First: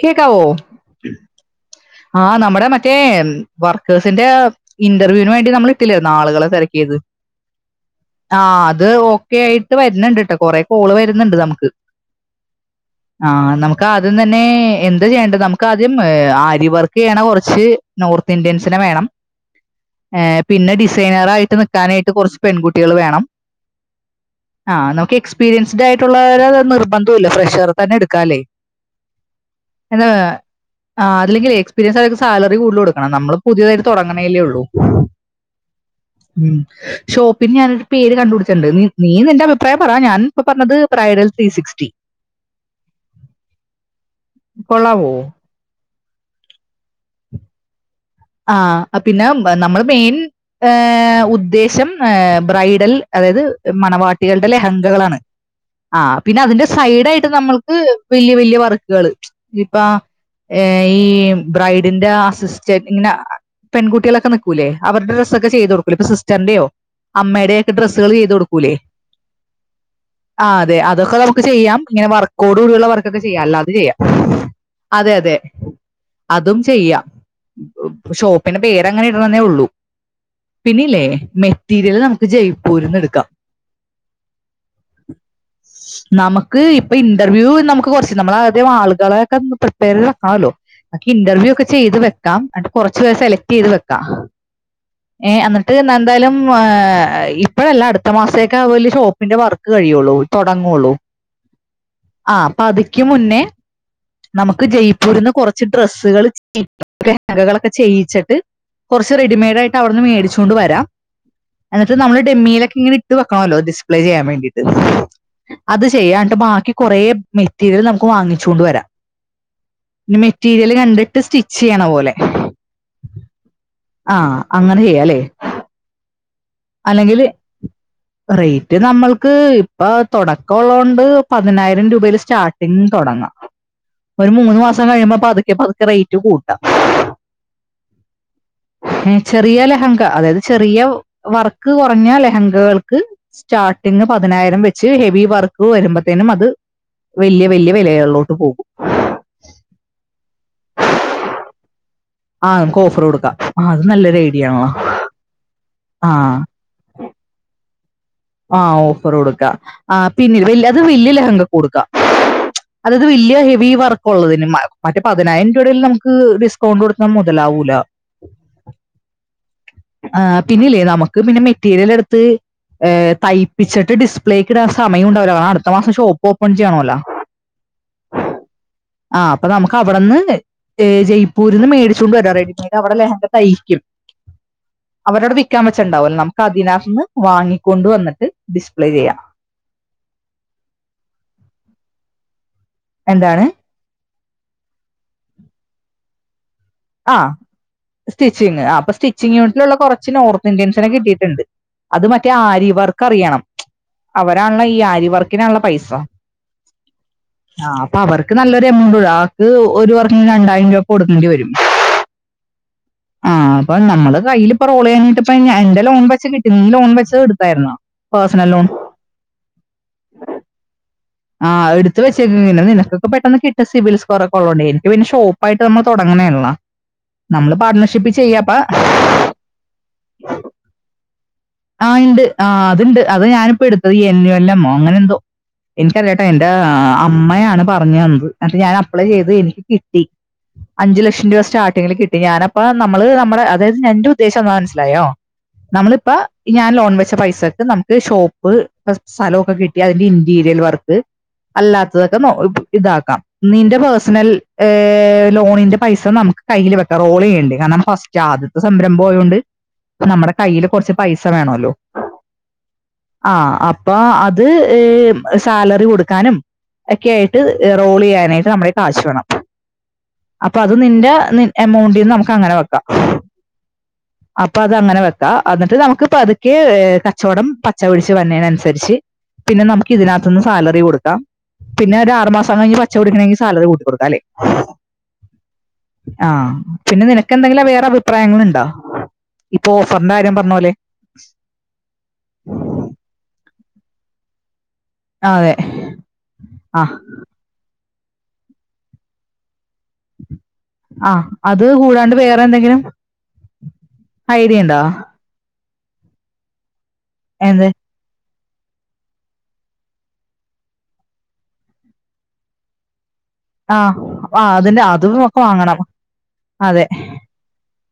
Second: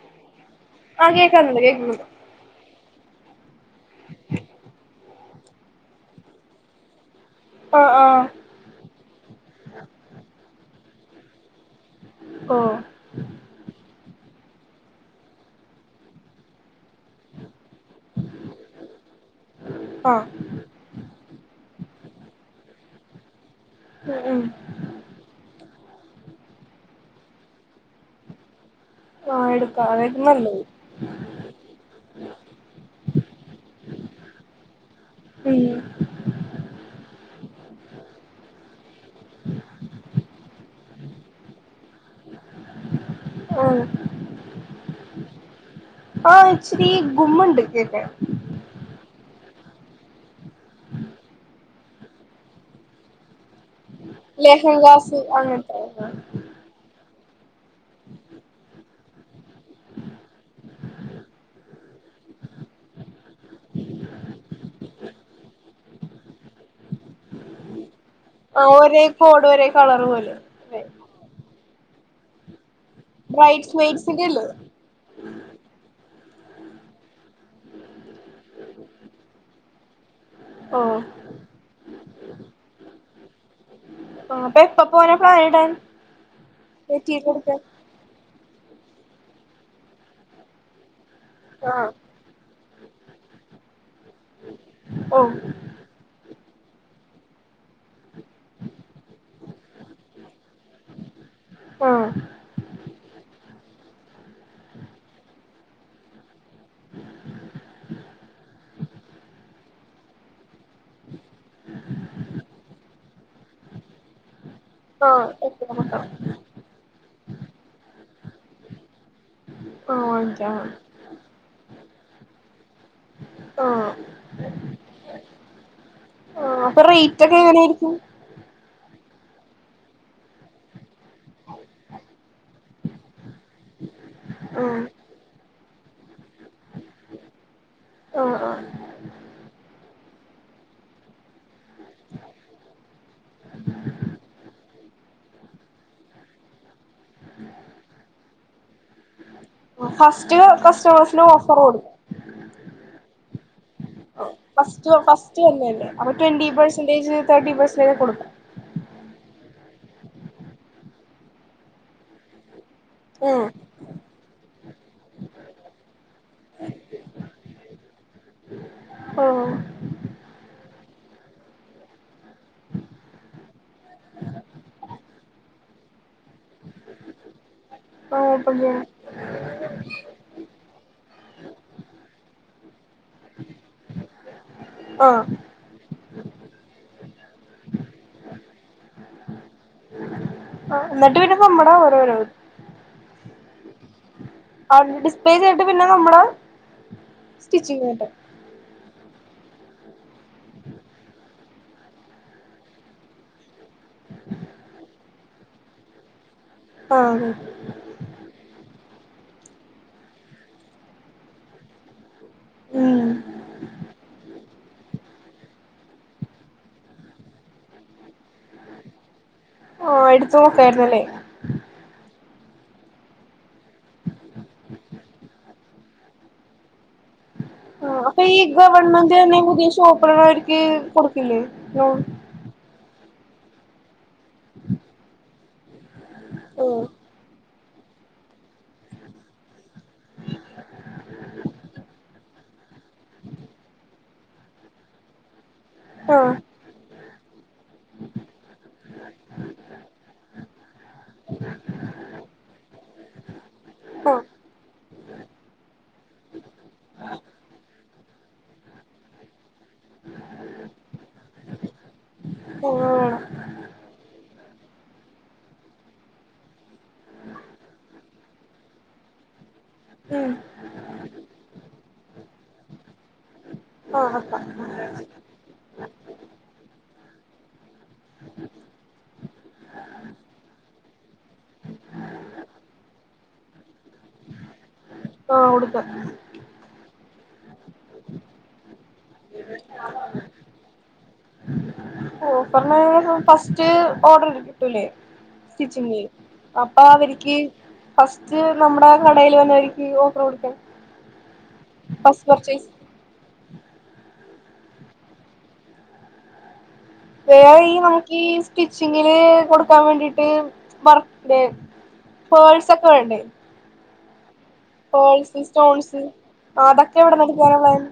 കേക്കാവോ ആ കേക്കാംകേക്ക് ന്നുണ്ട് ആഹ നമ്മുടെ മറ്റേ വർക്കേഴ്സിന്റെ ഇന്റർവ്യൂന് വേണ്ടി നമ്മൾ ഇട്ടില്ലായിരുനോ ആളുകളെ സെല യത് ആഹ് ആഹ് ആ അത് ഓക്കെ ആയിട്ട് വരുന്നുണ്ട് കേട്ടോ കൊറെ കോള് വരുന്നുണ്ട് നമുക്ക് ഓ ആ നമുക്ക് ആദ്യം തന്നെ എന്ത് ചെയ്യേണ്ടത് നമുക്ക് ആദ്യം ഇവർക്ക് ചെയ്യണ കുറച്ച്നോർത്ത് ഇന്ത്യൻസിനെ വേണം ഏ ആഹ് പിന്നെ ഡിസൈനറായിട്ട് നിക്കാനായിട്ട് കുറച്ച് പെൺകുട്ടികൾ വേണം ഉം ഉം ആ നമുക്ക് എക്സ് എക്സ്പീരിയൻസ് ഡ് ആയിട്ടുള്ള നിർബന്ധമില്ല ഫ്രഷർ തന്നെ എടുക്കാല്ലേ ആഹ് എടുക്കാം അതായിരിക്കും നല്ലത് അല്ലെങ്കിൽ എക്സ്പീരിയൻസ് അവർക്ക് സാലറി കൂടുതലൽ കൊടുക്കണം നമ്മള് പുതിയതായിട്ട് തുടങ്ങണേല്ലേ ഉള്ളൂ ഉം ഉം ഷോപ്പിന് ഞാനൊരു പേര് കണ്ട്പിടിച്ചട്ടുണ്ട് നീ നി എന്റെ അഭിപ്രായം പറയാ ഞാൻിപ്പ പറഞ്ഞത് ബ്രൈഡൽത്രീ സിക്സ്റ്റി ആ കൊള്ളാവോ? ആ ആച്വലി ഗുമണ്ട് കേക്കാൻ ആ പിന്നെ നമ്മള് മെയിൻ ഏഹ ഉദ്ദേശം ബ്രൈഡൽ അതായത് മണവാട്ടികളുടെ ലെഹങ്കാസ് ലഹങ്കകളാണ് അങ്ങനത്തെ ആഹ പിന്നെ അതിന്റെ സൈഡ ആയിട്ട് നമ്മൾക്ക് വല്യ വല്യ വർക്കുകള് ഇപ്പ ഈ ബ്രൈഡിന്റെ ആസിസ്റ്റ ഇങ്ങനെ പെൺകുട്ടികളൊക്കെ നൽക്കൂലേ അവരുടെ ഡ്രെസൊക്കെ ചെയ്തു കൊടുക്കൂല്ലെ ഇപ്പൊ സിസ്റ്ററിന്റെയോ അമ്മയുടെക്കെ ഡ്രെസ്സുകൾ ചെയ്ത് ആഹ് കൊടുക്കൂല്ലേ ഒരേ കോഡ് ഒരേ കളറ് പോലെ ആ അതെ അതൊക്കെ ന ചെയ്യാം ഇങ്ങനെ വർക്കോട് കൂടിയുള്ള വർക്ക്ക്കെ ചെയ്യാാം അല്ലാതെ ബ്രൈഡ്സ് ചെയ്യാം മെയ്ഡ്സിന്റെ അല്ലേ അതെ അതെ അതും ചെയ്യാം ഷോപ്പിന്റെ പേര്ങ്ങനെ ഇടണെന്നേ ഉള്ളൂ ഓഹ് പിന്നെല്ലേ മെറ്റീരിയല് നമുക്ക് ജൈപ്പുരിൽ നിന്ന് എടുക്കാം ആഹ് അപ്പൊ എപ്പ പോവാനാ പ്ലാൻ ഇടാൻ നമക്ക് ഇപ്പൊ മെറ്റീരിയൽ ഇന്റർവ്യൂ എടുക്കാൻ നമുക്ക് കുറച്ച് നമ്മള ആളുകളെക്കെ പ്രിപ്പയർ ചെയ്ത് വക്കണമല്ലോ നമുക്ക് ഇന്റർവ്യൂ ഒക്കെ ആഹ് ചെയ്ത് വെ ക്കാം എന്നിട്ട് കുറച്ച് പേരെ സെലക്ട് ചെയ്ത് വെക്കാം ഏ ഓഹ് അന്ന ട്ട് അ എന്തായാലും [unintelligible] ഇപ്പോഴല്ല അടുത്ത മാസമേക്കെ അവല് ഷോപ്പിന്റെ വർക്ക് കഴിയുള്ളൂ തുടങ്ങുവുള്ളൂ ആഹ് ആ പാതി മുന്നേ നമുക്ക് ജയപ്പൂരിൽ നിന്ന് കുറച്ച് ഡ്രസ്സുകൾ ലഹങ്കകളൊക്കെ ചെയ്യിച്ചിട്ട് കുറച്ച് റെഡിമെയ്ഡ് ആയിട്ട് അവിടുന്ന് മേടിച്ചു കൊണ്ട് വരാം എന്നിട്ട് നമ്മള് ഡമ്മയിലൊക്കെ ഇങ്ങനെ ഇട്ട് വെണമല്ലോ ഡിസ്പ്ലേ ചെയ്യാൻ വേണ്ടിട്ട് ആഹ് അത് ചെയ്യാട്ട് ബാക്കി കുറേ മെറ്റീരിയൽ നമുക്ക് വാങ്ങിച്ച് കൊണ്ട് വരാം ആഹ് പിന്നെ വാങ്ങിക്കാം മെറ്റീരിയൽ കണ്ടിട്ട് സ്റ്റി ച്ച് ചെയ്യണ പോലെ ആഹ് ആഹ അങ്ങനെ ചെയ്യല്ലേ ആ അപ്പൊ റേറ്റ് ഒക്കെ എങ്ങനെയായിരിക്കും റേറ്റ് നമ്മൾക്ക് ഇപ്പ തുടക്കമ ഉള്ളോണ്ട് പതിനായിരം രൂപയിൽ സ്റ്റാർട്ടിങ്ങ് തുടങ്ങാം ഒരു മൂന്ന് ആഹ് മാസം കഴിയുമ്പ പതുക്കെ പതുക്കെ റൈ ആഹ് ആഹ് ചെറ അതായത് ചെറിയ വർക്ക് കുറഞ്ഞ ലഹങ്കകൾക്ക് സ്റ്റാർട്ടിങ് പതിനായിരം വെച്ച് ഹെവി വർക്ക് വരുമ്പോത്തേനും അത് വലിയ വലിയ വിലകളിലോട്ട് പോകും ഫസ്റ്റ് കസ്റ്റമേഴ്സിന് ഓഫർ കൊടുക്കും ആഹ് നമുക്ക് ഓഫർ കൊടുക്കാം ആ അത് നല്ലൊരു ഐഡിയ ആണല്ലോ ഫസ്റ്റ് തന്നെയല്ലേ അപ്പ ആ ട്വന്റി പെർസന്റേജ് തേർട്ടി പെസന്റജ കൊടുക്കാം. ആഹ ഓഫർ കൊടുക്ക. ആ പിന്നെ വല് അത് വല്യ ലഹങ്ക കൊടുക്കാം അതത് വലിയ ഉം ഹെവി വർക്ക് ഉള്ളതിന് മറ്റേ പതിനായിരം രൂപയുടെൽ നമുക്ക് ഡിസ്കൗണ്ട് കൊടുത്താ മുതലാവൂല ഓ ആ പിന്നില്ലേ നമുക്ക് പിന്നെ മെറ്റീരിയൽ എടുത്ത് ഏഹ തയ്പ്പിച്ചിട്ടു ഡിസ്പ്ലേക്ക് ഇടാൻ സമയം ഉണ്ടാവില്ല. കാരണം അടുത്ത മാസം ഷോപ്പ് ഓപ്പൺ ചെയ്യണല്ലോ [unintelligible] ആഹ് അപ്പൊ നമക്ക് അവിടെന്ന്ഏ ജയ്പൂരിന്ന് മേടിച്ചുകൊണ്ട് വരാ [unintelligible] അവിടെ ലഹങ്കാ തയ്ക്കും ആഹ് അവരവിടെ വിൽക്കാൻ വച്ചണ്ടാവല്ലോ നമുക്ക് അതിനകത്ത്ന്ന് വാങ്ങിക്കൊണ്ട് വന്നിട്ട് അത് ഡിസ്പ്ലേ ചെയ്യാം ആ നട്ട് [unintelligible] [unintelligible] എന്താണ് ആ ഡിസ്പ്ലേ ചെയ്തിട്ട് പിന്നെ നമ്മൽ ആഹ് സ്റ്റിച്ചിങ് ആ അപ്പൊ സ്റ്റിച്ചിങ്ങ് യൂണിറ്റിലുള്ള കുറച്ച് നോർത്ത് ഇന്ത്യൻസിനെ കിട്ടിയിട്ടുണ്ട് അത് മറ്റേ ആര്യവർക്ക് അറിയണം അവരാണുള്ള ഈ ആര്യവർക്കിനാണല്ലോപൈസ ആ ആ അപ്പൊ അവർക്ക് നല്ലൊരു എമൗണ്ട് [unintelligible] അത് ഒരുവർക്കിന് രണ്ടായിരം രൂപ ഒക്കെ കൊടുക്കേണ്ടി വരും ഉം ആഹ അപ്പൊ നമ്മള് കയ്യിയില് [unintelligible] എന്റെ ലോൺ വെച്ച് കിട്ടി നീ ലോൺ വെച്ച് എടുത്തായിരുന്നോ പേഴസണൽ ലോൺ ആ എടുത്തു നോക്കായിരുന്നല്ലേ? ആഹ് എടുത്ത് വെച്ചേക്കെ നിനക്കൊക്കെ പെട്ടന്ന് കട്ടും സിബിൽ സ്കോർ ഒക്കെയുള്ളോണ്ടേ എനിക്ക് പിന്നെ ഷോപ്പ് അപ്പായിട്ട് നമ്മൾ തുടങ്ങണേള്ള നമ്മള് ആഹ് പാട്ണർഷിപ്പിൽ അപ്പൊ ഈ ചെയ്യപ്പ ഗവൺമെന്റ് തന്നെ പുതിയ ഷോപ്പ് അവർക്ക് പിന്നെ ആ ഇണ്ട് ആ അത് ഇണ്ട് അതാ ഞാനിപ്പോ എടുത്തത് ഈ എല്ലമ്മോ അങ്ങനെ എന്തോ എനിക്കറിയാട്ടോ എൻറെ ആഹ് അമ്മയാണ് പറഞ്ഞ് തന്നത് എന്നിട്ട് ഞാൻ അപ്ലൈ ചെയ്ത് എനിക്ക് കിട്ടി അഞ്ചു ലക്ഷം രൂപ സ്റ്റാർട്ടിങ്ങിൽ കിട്ടി. ഞാനപ്പ നമ്മള് നമ്മുടെ അതായത് ഞന്റെ ഉദ്ദേശംഎന്താന്ന് മനസിലായോ നമ്മളിപ്പ ഞാൻ ലോൺ വെച്ച പൈസ നമുക്ക് ഷോപ്പ് ഇപ്പോ സ്ഥലമൊക്കെ കിട്ടി അതിന്റെ ഇന്റീരിയർ വർക്ക് അല്ലാത്തതൊക്കെ ഇതാക്കാം നിന്റെ ആഹ് പേഴ്സണൽ ലോണിന്റെ പൈസ നമുക്ക് കയ്യിൽ വെക്ക റോൾ ചെയ്യേണ്ട കാരണം ഫസ്റ്റ് ആദ്യ സംരംഭം ആയോണ്ട് നമ്മുടെ കയ്യില് കൊ പൈസ വേണല്ലോ ആഹ് ആഹ് അപ്പൊ അത് സാലറി കൊടുക്കാനും ഒക്കെ ആയിട്ട് റോൾ ചെയ്യാനായിട്ട് നമ്മുടെകൈ കാശ് വേണം ഉം അപ്പൊ അത് നിന്റെ എമൗണ്ടീന്ന് നമുക്ക് അങ്ങനെ വെക്കാം ആഹ് അപ്പൊ അത് അങ്ങനെ വെക്കാം എന്നിട്ട് നമുക്ക് പതുക്കെ കച്ചവടം പച്ച പിടിച്ച് വരുന്നെനനുസരിച്ച് പിന്നെ നമുക്ക് ഇതിനകത്ത് നിന്ന് സാലറി കൊടുക്കാം. പിന്നെ ഒരു ആറ് മാസം കഴിഞ്ഞ് പച്ചടിക്കണെങ്കിൽ സാലറി കൂട്ടി കൊടുക്കാല്ലേ ആ കൊടുക്ക ആഹ് പിന്നെ നിനക്ക് എന്തെങ്കിലും വേറെ അഭിപ്രായങ്ങൾ ണ്ടോ ഇപ്പൊ ഓഫറിന്റെ കാര്യം പറഞ്ഞ പോലെ ഓഫർ [unintelligible] ഫസ്റ്റ് ഓർഡർ കിട്ടൂല്ലേ ആ അതെ സ്റ്റിച്ചിങ് ചെയ് അപ്പൊ ആ അവരിക്ക് ഫസ്റ്റ് നമ്മുടെ കടേൽ വന്ന ആഹ് അത് കൂടാണ്ട് ഫസ്റ്റ് വേറെ പർച്ചേസ് എന്തെങ്കിലും ഐഡിയ ഇണ്ടാ വേ ഈ നോക്കീസ് സ്റ്റിച്ചിങ്ങില് കൊടുക്കാൻ വേണ്ടിട്ട് [unintelligible] പേൾസ് ഒക്കെ വേണ്ടേ ആഹ് അതിന്റെ അതും ഒക്കെ പേൾസ് വാങ്ങണം സ്റ്റോൺസ് അതെ അതൊക്കെ എവിടെന്ന് എടുക്കാനാ പ്ലാൻ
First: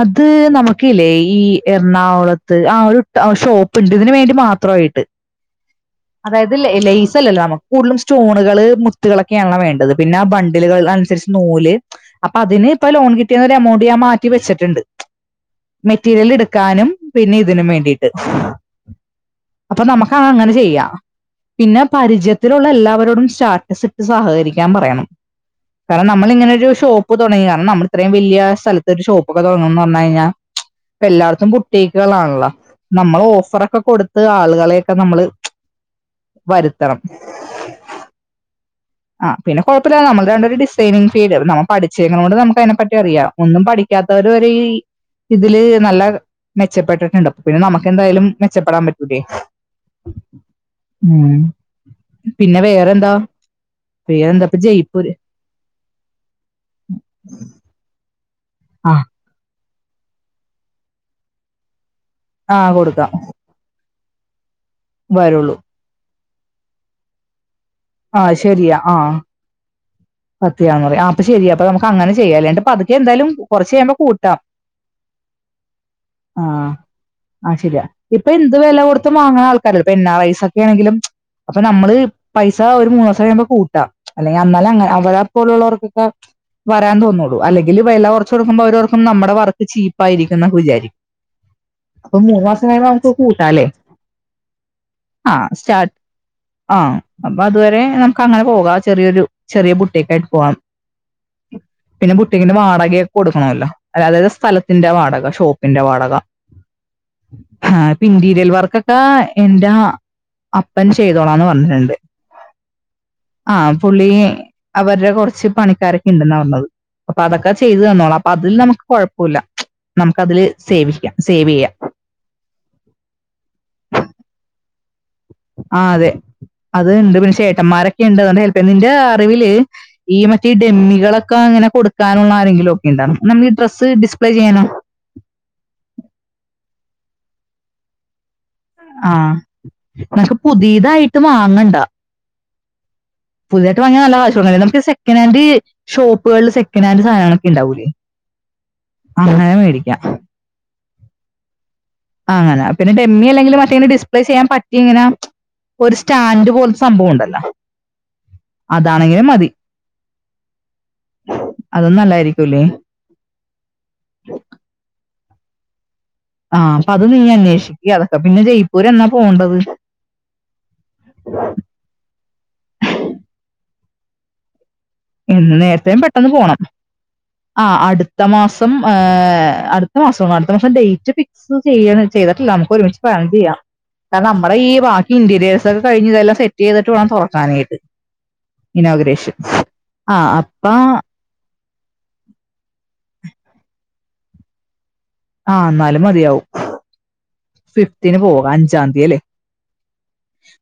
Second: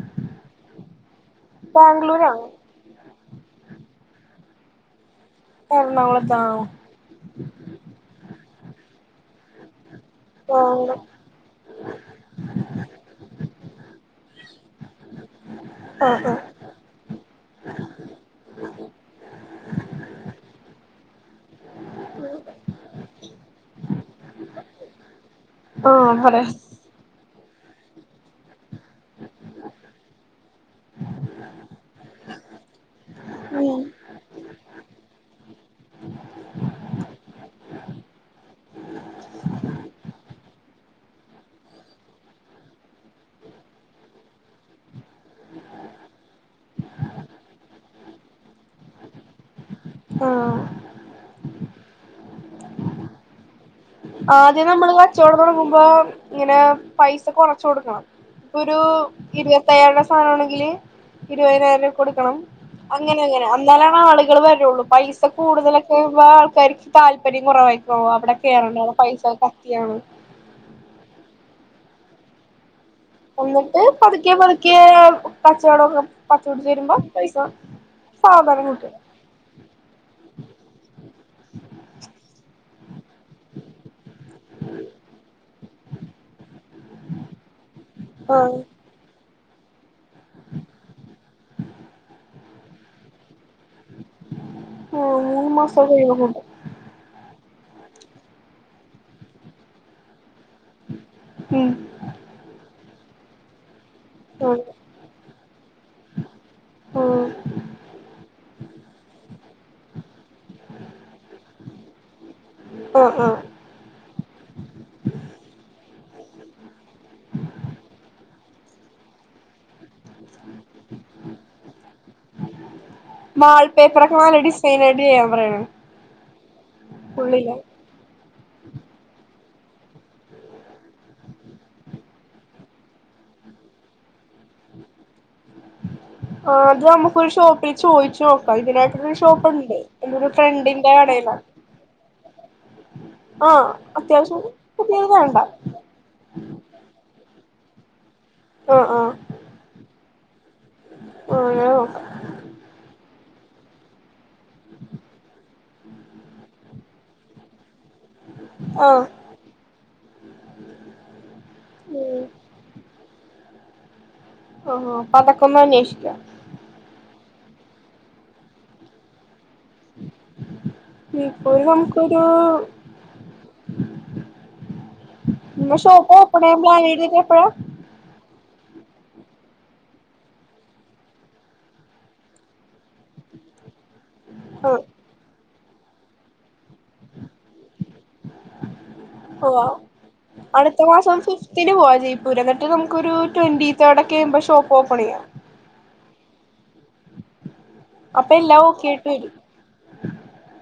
അത് നമുക്കില്ലേ ഈ ബാംഗ്ലൂരാണോ എറണാകുളത്ത് ആ ഒരു ട്ട ഷോപ്പ് ഉണ്ട് ഇതിന് വേണ്ടി മാത്രമായിട്ട് അതായത് എറണാകുളത്താണോ ലൈസ് അല്ലല്ലോ നമ കൂടുതലും സ്റ്റോണുകള് മുത്തുകളൊക്കെയ ആണല്ല വേണ്ടത് പിന്നെ ബണ്ടിലുകൾ ആഹ് അനുസരിച്ച് നൂല് അപ്പൊ അതിന് ഇപ്പൊ ലോൺ കിട്ടിയ ഒരു എമൗണ്ട് ഞാൻ മാറ്റി വെച്ചിട്ടുണ്ട് ആഹ് മെറ്റീരിയൽ ക്കാനും നും പിന്നെ ഇതിനും വേണ്ടിട്ട് അപ്പൊ നമുക്ക് അങ്ങനെ ചെയ്യാം പിന്നെ പരിചയത്തിലുള്ള എല്ലാവരോടും സ്റ്റാറ്റസ് ഇട്ട് സഹകരീ ക്ക്യാൻ പറയണം ആഹ് കാരണം ആഹ് പറയാ നമ്മളിങ്ങനെ ഒരു ഷോപ്പ് തുടങ്ങി കാരണം നമ്മള ഇത്രയും വല്യ സ്ഥല ത്തര് ഷോപ്പൊക്കെ തുടങ്ങന്നന്ന് പറഞ്ഞ് കഴിഞ്ഞാ ഇപ്പൊ എല്ലാടത്തും കുട്ടിക്കുകൾ ആണല്ലാ നമ്മൾ ഓഫറൊക്കെ ഉം കൊടു ആളുകളെയൊക്കെ നമ്മള് വരുത്തണം ആഹ് പിന്നെ കുഴപ്പല്ല നമ്മൾ രണ്ടു പേരും ഡിസൈനിങ് ഫീൽഡ് നമ്മ പഠിച്ചേക്കാണോണ്ട് നമുക്ക് അതിനെ പറ്റി അറിയാം ഒന്നും പഠിക്കാത്തവര്വരെ ഈ ഇതില് നല്ല മെച്ചപ്പെട്ടിട്ടുണ്ട് അപ്പൊ പിന്നെ നമുക്കെന്തായാലും മെച്ചപ്പെടാൻ പറ്റൂലേ ആഹ് ഉം പിന്നെ വേറെന്താ വേറെന്താ ഇപ്പൊ ആദ്യം നമ്മള് വ ജയ്പൂര് ചോ പ്പൊട്ങ്ങുമ്പോ ഇങ്ങനെ പൈസ കൊറച്ച് കൊടുക്കണം ഇപ്പൊ ഒരു ആ ഇരുപത്തയ്യായിരടെ സാധനമണെങ്കില് ഇരുപതിനായിരം രൂപക്ക് കൊടുക്കണം ആ കൊടുക്കാം അങ്ങനെ അങ്ങനെ എന്നാലാണ് ആളുകൾ വരുള്ളൂ പൈസ വരുള്ളൂ കൂടുതലൊക്കെ ആൾക്കാർക്ക് താല്പര്യം കുറവായി ഓഹ് ആ അവിടെ കേറണ്ട പൈസ കത്തിയാണ് പത്തിയാന്ന് പറയാ അപ്പ ശരി അപ്പ നമു അങ്ങനെ ചെയ്യാല്ലേ ങ്ങട് പത് എന്നിട്ട് പതുക്കെ പതുക്കെ കച്ചവടൊക്കെ ആ പച്ചപിടിച്ച് വരുമ്പോ പൈസ ആ ശരിയാ ഇപ്പൊ എന്ത് സാവധാനം വില കൂട്ടും കൊടുത്തും വാങ്ങൻ ആൾക്കാരുണ്ട് ഇപ്പ എൻ ആർ ഐ സ് ഒക്കെ ആണെങ്കിലും അപ്പൊ നമ്മള് പൈസ ഒരു മൂന്ന് ദിവസം കഴിയുമ്പോ കൂട്ടാം അല്ലെങ്കിൽ അന്നാലങ്ങ- [unintelligible] പോലുള്ളവർക്കൊക്കെ വരാൻ തോന്നൂള്ളൂ അല്ലെങ്കിൽ വെല കുറച് ആഹ് കൊടുക്കുമ്പോ അവരോർക്കും നമ്മടെ വർ ക്ക് ചീപ്പായിയിരിക്കൂന്ന് വിചാരിക്കും അപ്പൊ മൂന്ന് മാസം കഴിയുമ്പോ നമുക്ക് കൂട്ടാല്ലോ ഓഹ് മൂന്ന് മാസൊക്കെ കയ്യുമ്പം ആഹ് അപ്പൊ അതുവരെ നമുക്ക് അങ്ങനെ പോകാം ചെറിയൊരു ചെറിയ ബുട്ടിക്കായിട്ട് പോകാം ഉം പിന്നെ ബുട്ടീക്കിന്റെ വാടകയൊക്കെ കൊടുക്കണല്ലോ അതായതത് ആഹ് സ്ഥലത്തിന്റെ വാടക ഷോ പിന്റെ വാടക ആഹ് ആപ് ഇന്റീരിയൽ വർക്കൊക്കെ എന്റെ അപ്പൻ ചെയ്തോളാന്ന് പറഞ്ഞിട്ടുണ്ട് ആഹ് പുള്ളിയെ അവര്ടെ കുറച്ച് പണിക്കാരൊക്കെ ഉണ്ടെന്നാ പറഞ്ഞത് അപ്പൊ അതൊക്കെ ചെയ്ത് തന്നോളൂ അപ്പൊ അതില് നമുക്ക് കുഴപ്പൂല്ല നമുക്ക് അതില് സേവിക്കാം സേവ് ചെയ്യാം വാൾ പേപ്പറൊക്കെ നല്ല ഡിസൈനായിട്ട് ചെയ്യാൻ പറയണം ആഹ് അതെ അത്ണ്ട് പിന്നെ ഉള്ളില് ചേട്ടന്മാരൊക്കെ ഉണ്ട് ഹെൽപ് ചെയ്യാൻ നിന്റെ അറിവില് ഈ മറ്റേ ഈ ഡെമ്മികളൊക്കെ അങ്ങനെ കൊടുക്കാനുള്ള ആരെങ്കിലും ഒക്കെ ഉണ്ടാ നമ്മൾ ഈ ഡ്രസ്സ് ഡിസ്പ്ലേ ചെയ്യണ ആദ്യം നമുക്കൊരു ഷോപ്പില് ചോദിചോ പ്പൊ ആ ഇതിനായിട്ടരു ഷോപ്പുണ്ട് എന്റെ ഒരു നമുക്ക് ഫ്രണ്ടിന്റെ പുതിയതായിട്ട് കടയിയിലാണ് പുതിതായിട്ട് വാങ്ങ്യ നല്ല കാശ് അത്യാവശ്യം കൊടുക്കണം നമുക്ക് പുതിയത് വേണ്ട സെക്കനന്റ് ഷോപ്പുകളിൽ സെക്കനൻറ് സധനങ്ങളൊക്കെ ഉണ്ടാവൂലേ ആഹ് ആഹ് അങ്ങനെ മേടിക്കാം അങ്ങനെ നോക്കാം അങ്ങനെ ഡമ്മി അല്ലെങ്കിൽ മറ്റേ ഇങ്ങനെ ഡിസ്പ്ലേ ചെയ്യാൻ പറ്റിയ ഇങ്ങനെ ഒരു സ്റ്റാൻഡ് പോലത്തെ സംഭവം ഉണ്ടല്ലോ ആ അതാണെങ്കിലും മതി അതും ഉം നല്ലായിരിക്കൂല്ലേ ഓ അപ്പൊ അതൊക്കെയൊന്ന് അന്വേഷിക്കാം ആഹ് അപ്പൊ അത് നീ അന്വേഷിക്ക് അതൊക്കെ പിന്നെ ജയ്പൂര് എന്നാ പോവേണ്ടത് ജയിപ്പൂർ നമുക്കൊരു ഇന്ന് നേരത്തെ ഷോപ്പ് പെട്ടന്ന് ഓപ്പൺ പോണം ചെയ്യാൻ പ്ലാൻ ചെയ്തിട്ട് എപ്പഴാ ആഹ് അടുത്ത മാസം ഏഹ്‌ അടുത്ത മാസം അടുത്ത മാസം ഡേറ്റ് ഫിക് ഫിക്സ് ചെയ ചെയ്തിട്ടില്ല നമുക്ക് ഒരുമിച്ച് പ്ലാൻ ചെയ്യാം കാരണം നമ്മളെ ഈ ആ ബാക്കി ഇന്റീരിയഴ്സ് ഒകെ കഴിഞ്ഞ് ഇതെല്ലാം സെ ചെയ്തിട്ട് വേണം തുറക്കാനായിട്ട് ഇനോഗ്രേഷൻ. പോവാ ആഹ് അപ്പ അടുത്ത മാസം. ഫിഫ്റ്റിനെ പോകാൻ ജയ്പൂര് എന്നിട്ട് നമുക്കൊരു ടെൻറ്റിതേർഡ് ആകുമ്പോൾ ഷോപ്പ് ഓപ്പണിങ് ആഹ്‌ ന്നാലും മതിയാവും ഫിഫ്ത്തിന് അപ്പൊ പോവാ എല്ലാം ഓക്കെ അഞ്ചാതി ആയിട്ട് അല്ലേ? വരും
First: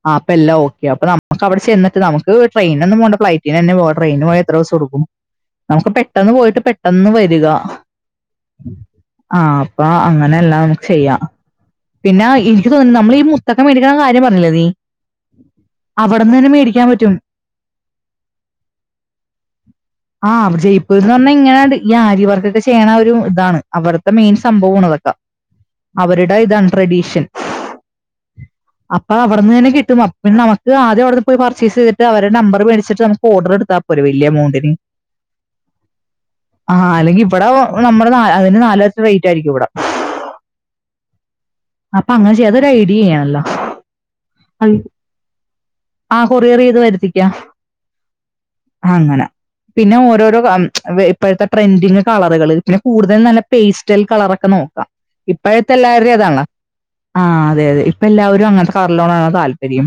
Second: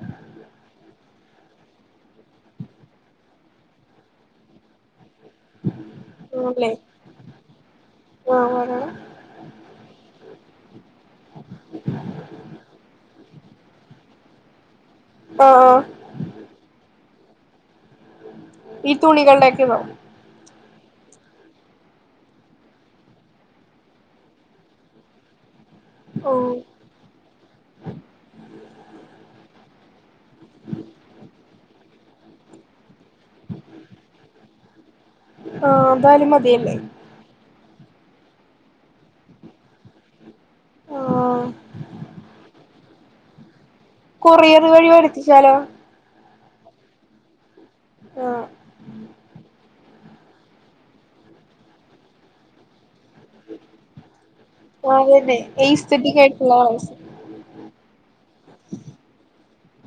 ആഹ്‌ അപ്പൊ എല്ലാ ഓക്ക അപ്പൊ നമുക്കവിടെ ചെന്നിട്ട് നമക്ക്ട്രെയിന് ഒന്നും പോണ്ട ഫ്ലൈറ്റിന് തന്ന പോവ ട്രെയിന് പോയ എത്ര ദിവസം എടുക്കും. നമുക്ക് പെട്ടെന്ന് പോയിട്ട് പെട്ടെന്ന് വരിക. ആഹ്‌ ആഹ അപ്പൊ അങ്ങനെ എല്ലാം ചെയ്യാം പിന്നെ എനിക്ക് തോന്നുന്നു നമ്മൾ ഈ മുതൊക്കെ മേടിക്ക്ണ കാര്യ പറഞ്ഞില്ലെ നീ ആഹ്‌ ആ അവിടെന്നന്നെ മേടിക്കാൻ പറ്റും. ഈ തുണികളടെക്കെണോ ആഹ് അവർ ജയിപ്പ ന്ന് പറഞ്ഞാ ഇങ്ങനെ ഈ ആര്യവർക്കൊക്കെ ചെയ്യണ ഒരു ഇതാണ് അവര്ടെ മെയിൻ സംഭവമാണ് ഇതൊക്കെ. ഓ അവരുടെ ഇതാണ് ട്രഡീഷൻ. അപ്പൊ അവിടെനെന്നെ കിട്ടും പിന്നെ നമുക്ക് ആദ്യ അവിട പോയി പർച്ചേഴ്സ് ചെയ്തി്ട്ട് അവരെ നമ്പർ മേടിച്ചിട്ട് നമക്ക് ഓർഡർ എടുത്ത. ഒരു വലിയ എ മൗണ്ടിന്. ആ അതായാലും മതി. ആഹ് അല്ലെങ്കി ഇവിടെ നമ്മുടെ ന അതിന്റെ നാലിരട്ടി റേറ്റ് ആയിരിക്കും ഇവിടെ. ആഹ് അപ്പൊ അങ്ങനെ ചെയ അതൊരു ഐഡിയ ആണല്ലോ? കൊറിയറ് വഴി വരുത്തിച്ചാലോ? ആ കൊറിയർ ചെയ്ത് വരുത്തിക്ക ആഹ് അങ്ങനെ. പിന്നെ ഓരോരോ ഇപ്പോഴത്തെ ട്രെൻഡിങ് കളറുകള് പിന്നെ കൂടുതൽ നല്ല പേസ്റ്റൽ കളറൊക്കെ നോക്ക. അതെന്നെ ഈ എയ്സ്തെറ്റിക് ആയിട്ടുള്ള കളേഴ്സ്. ആഹ് അതെ അതെ ഇപ്പ എല്ലാവരും അങ്ങനത്തെ കളറിനോടാണ് താല്പര്യം.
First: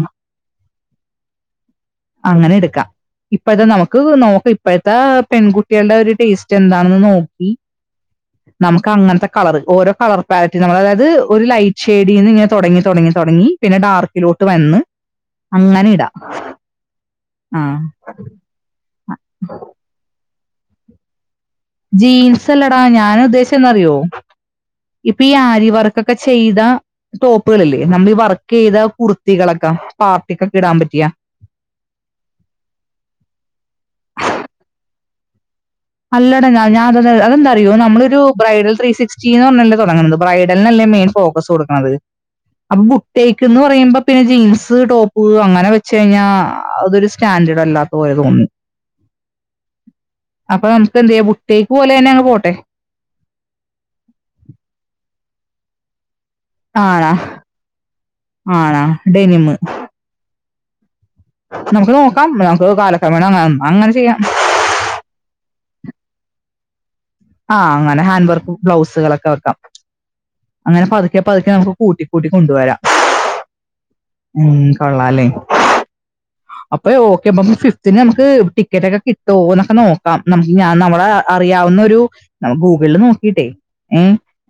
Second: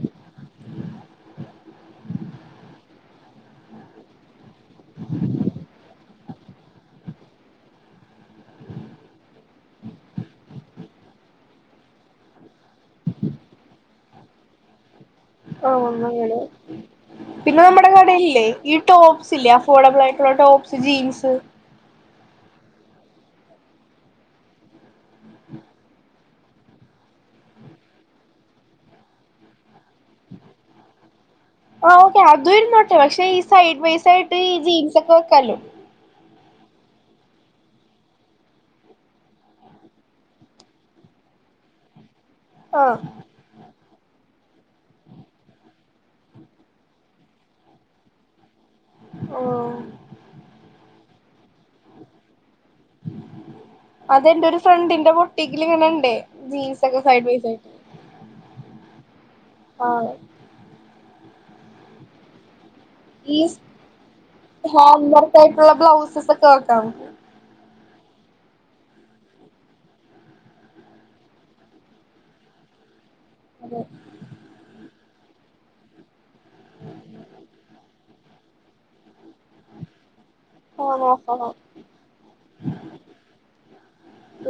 അങ്ങനെ എടുക്കാം ഇപ്പൊ ഇത് നമുക്ക് നോക്കാം. ഇപ്പോഴത്തെ പെൺകുട്ടികളുടെ ഒരു ടേസ്റ്റ് എന്താണെന്ന് നോക്കി. നമുക്ക് അങ്ങനത്തെ കളർ ഓരോ കളർ വാരറ്റി നമ്മൾ അതായത്. ഒരു ലൈറ്റ് ഷെയ്ഡിന്ന് ഇങ്ങനെ തുടങ്ങി തുടങ്ങി തുടങ്ങി പിന്നെ ഡാർക്കിലോട്ട് വന്ന്. ആഹ്‌ അങ്ങനെ ഇടാം വന്നങ്ങളെ പിന്നെ ആ നമ്മുടെ കടയില്ലേ ഈ ടോപ്സ് ഇല്ലേ അഫോർഡബിൾ ആയിട്ടുള്ള ടോപ്സ് ജീൻസ്. ജീൻസ് അല്ലടാ ഞാൻ ഉദ്ദേശിച്ചതെന്താന്നറിയോ? ഇപ്പൊ ഈ ആരി വർക്കൊക്കെ ചെയ്ത. ടോപ്പുകളില്ലേ നമ്മൾ ഈ വർക്ക് ചെയ്ത കുർത്തികളൊക്കെ പാർട്ടി കൊക്കെ ഇടാൻ പറ്റിയ. ആഹ ഓക്കെ അതും ഇരുന്നോട്ടെ പക്ഷെ ഈ സൈഡ് ബൈ സൈഡ് ഈ ജീൻസ് ഒക്കെ വെക്കാല്ലോ? അല്ലട ഞാന അത അതന്തന്നറിയോ നളൊരു ബ്രൈഡ ത്രീ സിക്സ്റ്റി എന്ന് പറഞ്ഞല്ലേ തുടങ്ങുന്നത് ബ്രൈഡലിനല്ലേ മെയിൻ ഫോക്കസ്. കൊടുക്കണത് ആഹ് ബുട്ടേക്ക് എന്ന് പറയുമ്പോ പിന്നെ ജീൻസ് ടോപ്പ് അങ്ങനെ വെച്ച് കഴിഞ്ഞാ അതൊരു സ്റ്റാൻഡേർഡ് അല്ലാത്ത പോലെ തോന്നും. ആഹ്‌ അപ്പൊ നമുക്ക് എന്ത് ചെയ്യ ബുട്ടിക്ക് പോലെ തന്നെ അങ് പോട്ടെ. അതെന്റെറ ഒരു ഫ്രണ്ടിന്റെ ബുട്ടിക്ക്ൽ ഇങ്ങനണ്ട്. ആണാ ആണാ ഡെനിമ. ആ നമുക്ക് നോക്കാം നമുക്ക് കാലക്രമേണ ഈ അങ്ങനെ ചെയ്യാം. ഹാൻഡ് വർക്കായിട്ടുള്ള ബ്ലൗസ്സസൊ കെ ണ്ടോ ആഹ് അങ്ങെനെ ഹാൻഡ് വർക്ക് ബ്ലൗസുകളൊക്കെ വെക്കാം. അങ്ങനെ പതുക്കെ പതുക്കെ നമുക്ക് കൂട്ടി കൂട്ടി കൊണ്ടുവരാം. അതെ. ഉം കൊള്ളാലേ? അപ്പ ഓക്കെ പ്പം ഫിഫ്ത്തിന് നമുക്ക് ടിക്കറ്റ് ഒക്കെ കിട്ടോ എന്നൊക്കെ നോ നമുക്ക് ഞാൻ ആഹ് നമ്മടെ നോക്കണം അറിയാവുന്ന ഒരു നമുക്ക് ഗൂഗിളിൽ നോക്കിട്ടേ ഏ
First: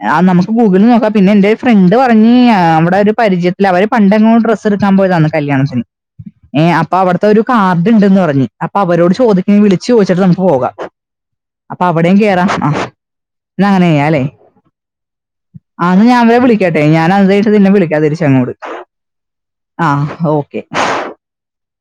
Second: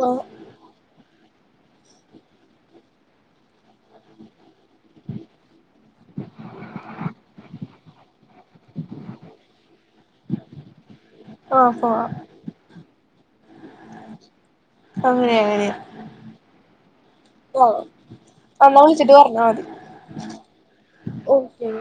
ആഹ് ആന്ന നമുക്ക് ഗൂഗി നോക്കാം പിന്നെ എന്റെ ഒരു ഫ്രണ്ട് പറഞ്ഞി നമ്മടെ ഒരു പരിചയത്തില്ൽ അവര് പണ്ട് എന്നോ ഡ്രസ് സ് എടുക്കാൻ പോയതാണ് കല്യാണത്തിന് ഏ അപ്പൊ അവിടുത്തെ ഒരു കാർഡ് ഉണ്ടന്ന് പറഞ്ഞഞ് അപ്പൊ അവരോട് ചോദിക്ക വിളിച്ചു ചോദിച്ചിട്ട് നമുക്ക് പോകാം ആഹ് അപ്പൊ പോവാം അവിടയും കേയറാം ആ എന്നാ അങ്ങനെ ചെയ്യാലേ അങ്ങനെ അങ്ങനെ അന്ന് ഞാൻ അവരെ വിളിക്കട്ടെ ഞാൻ [unintelligible] വിളിക്കാ തിരിച്ചു അങ്ങോട് വന്നാ വിളിച്ചിട്ട് പറഞ്ഞാ മതി ആ് ഓക്കെ ഓക്കെ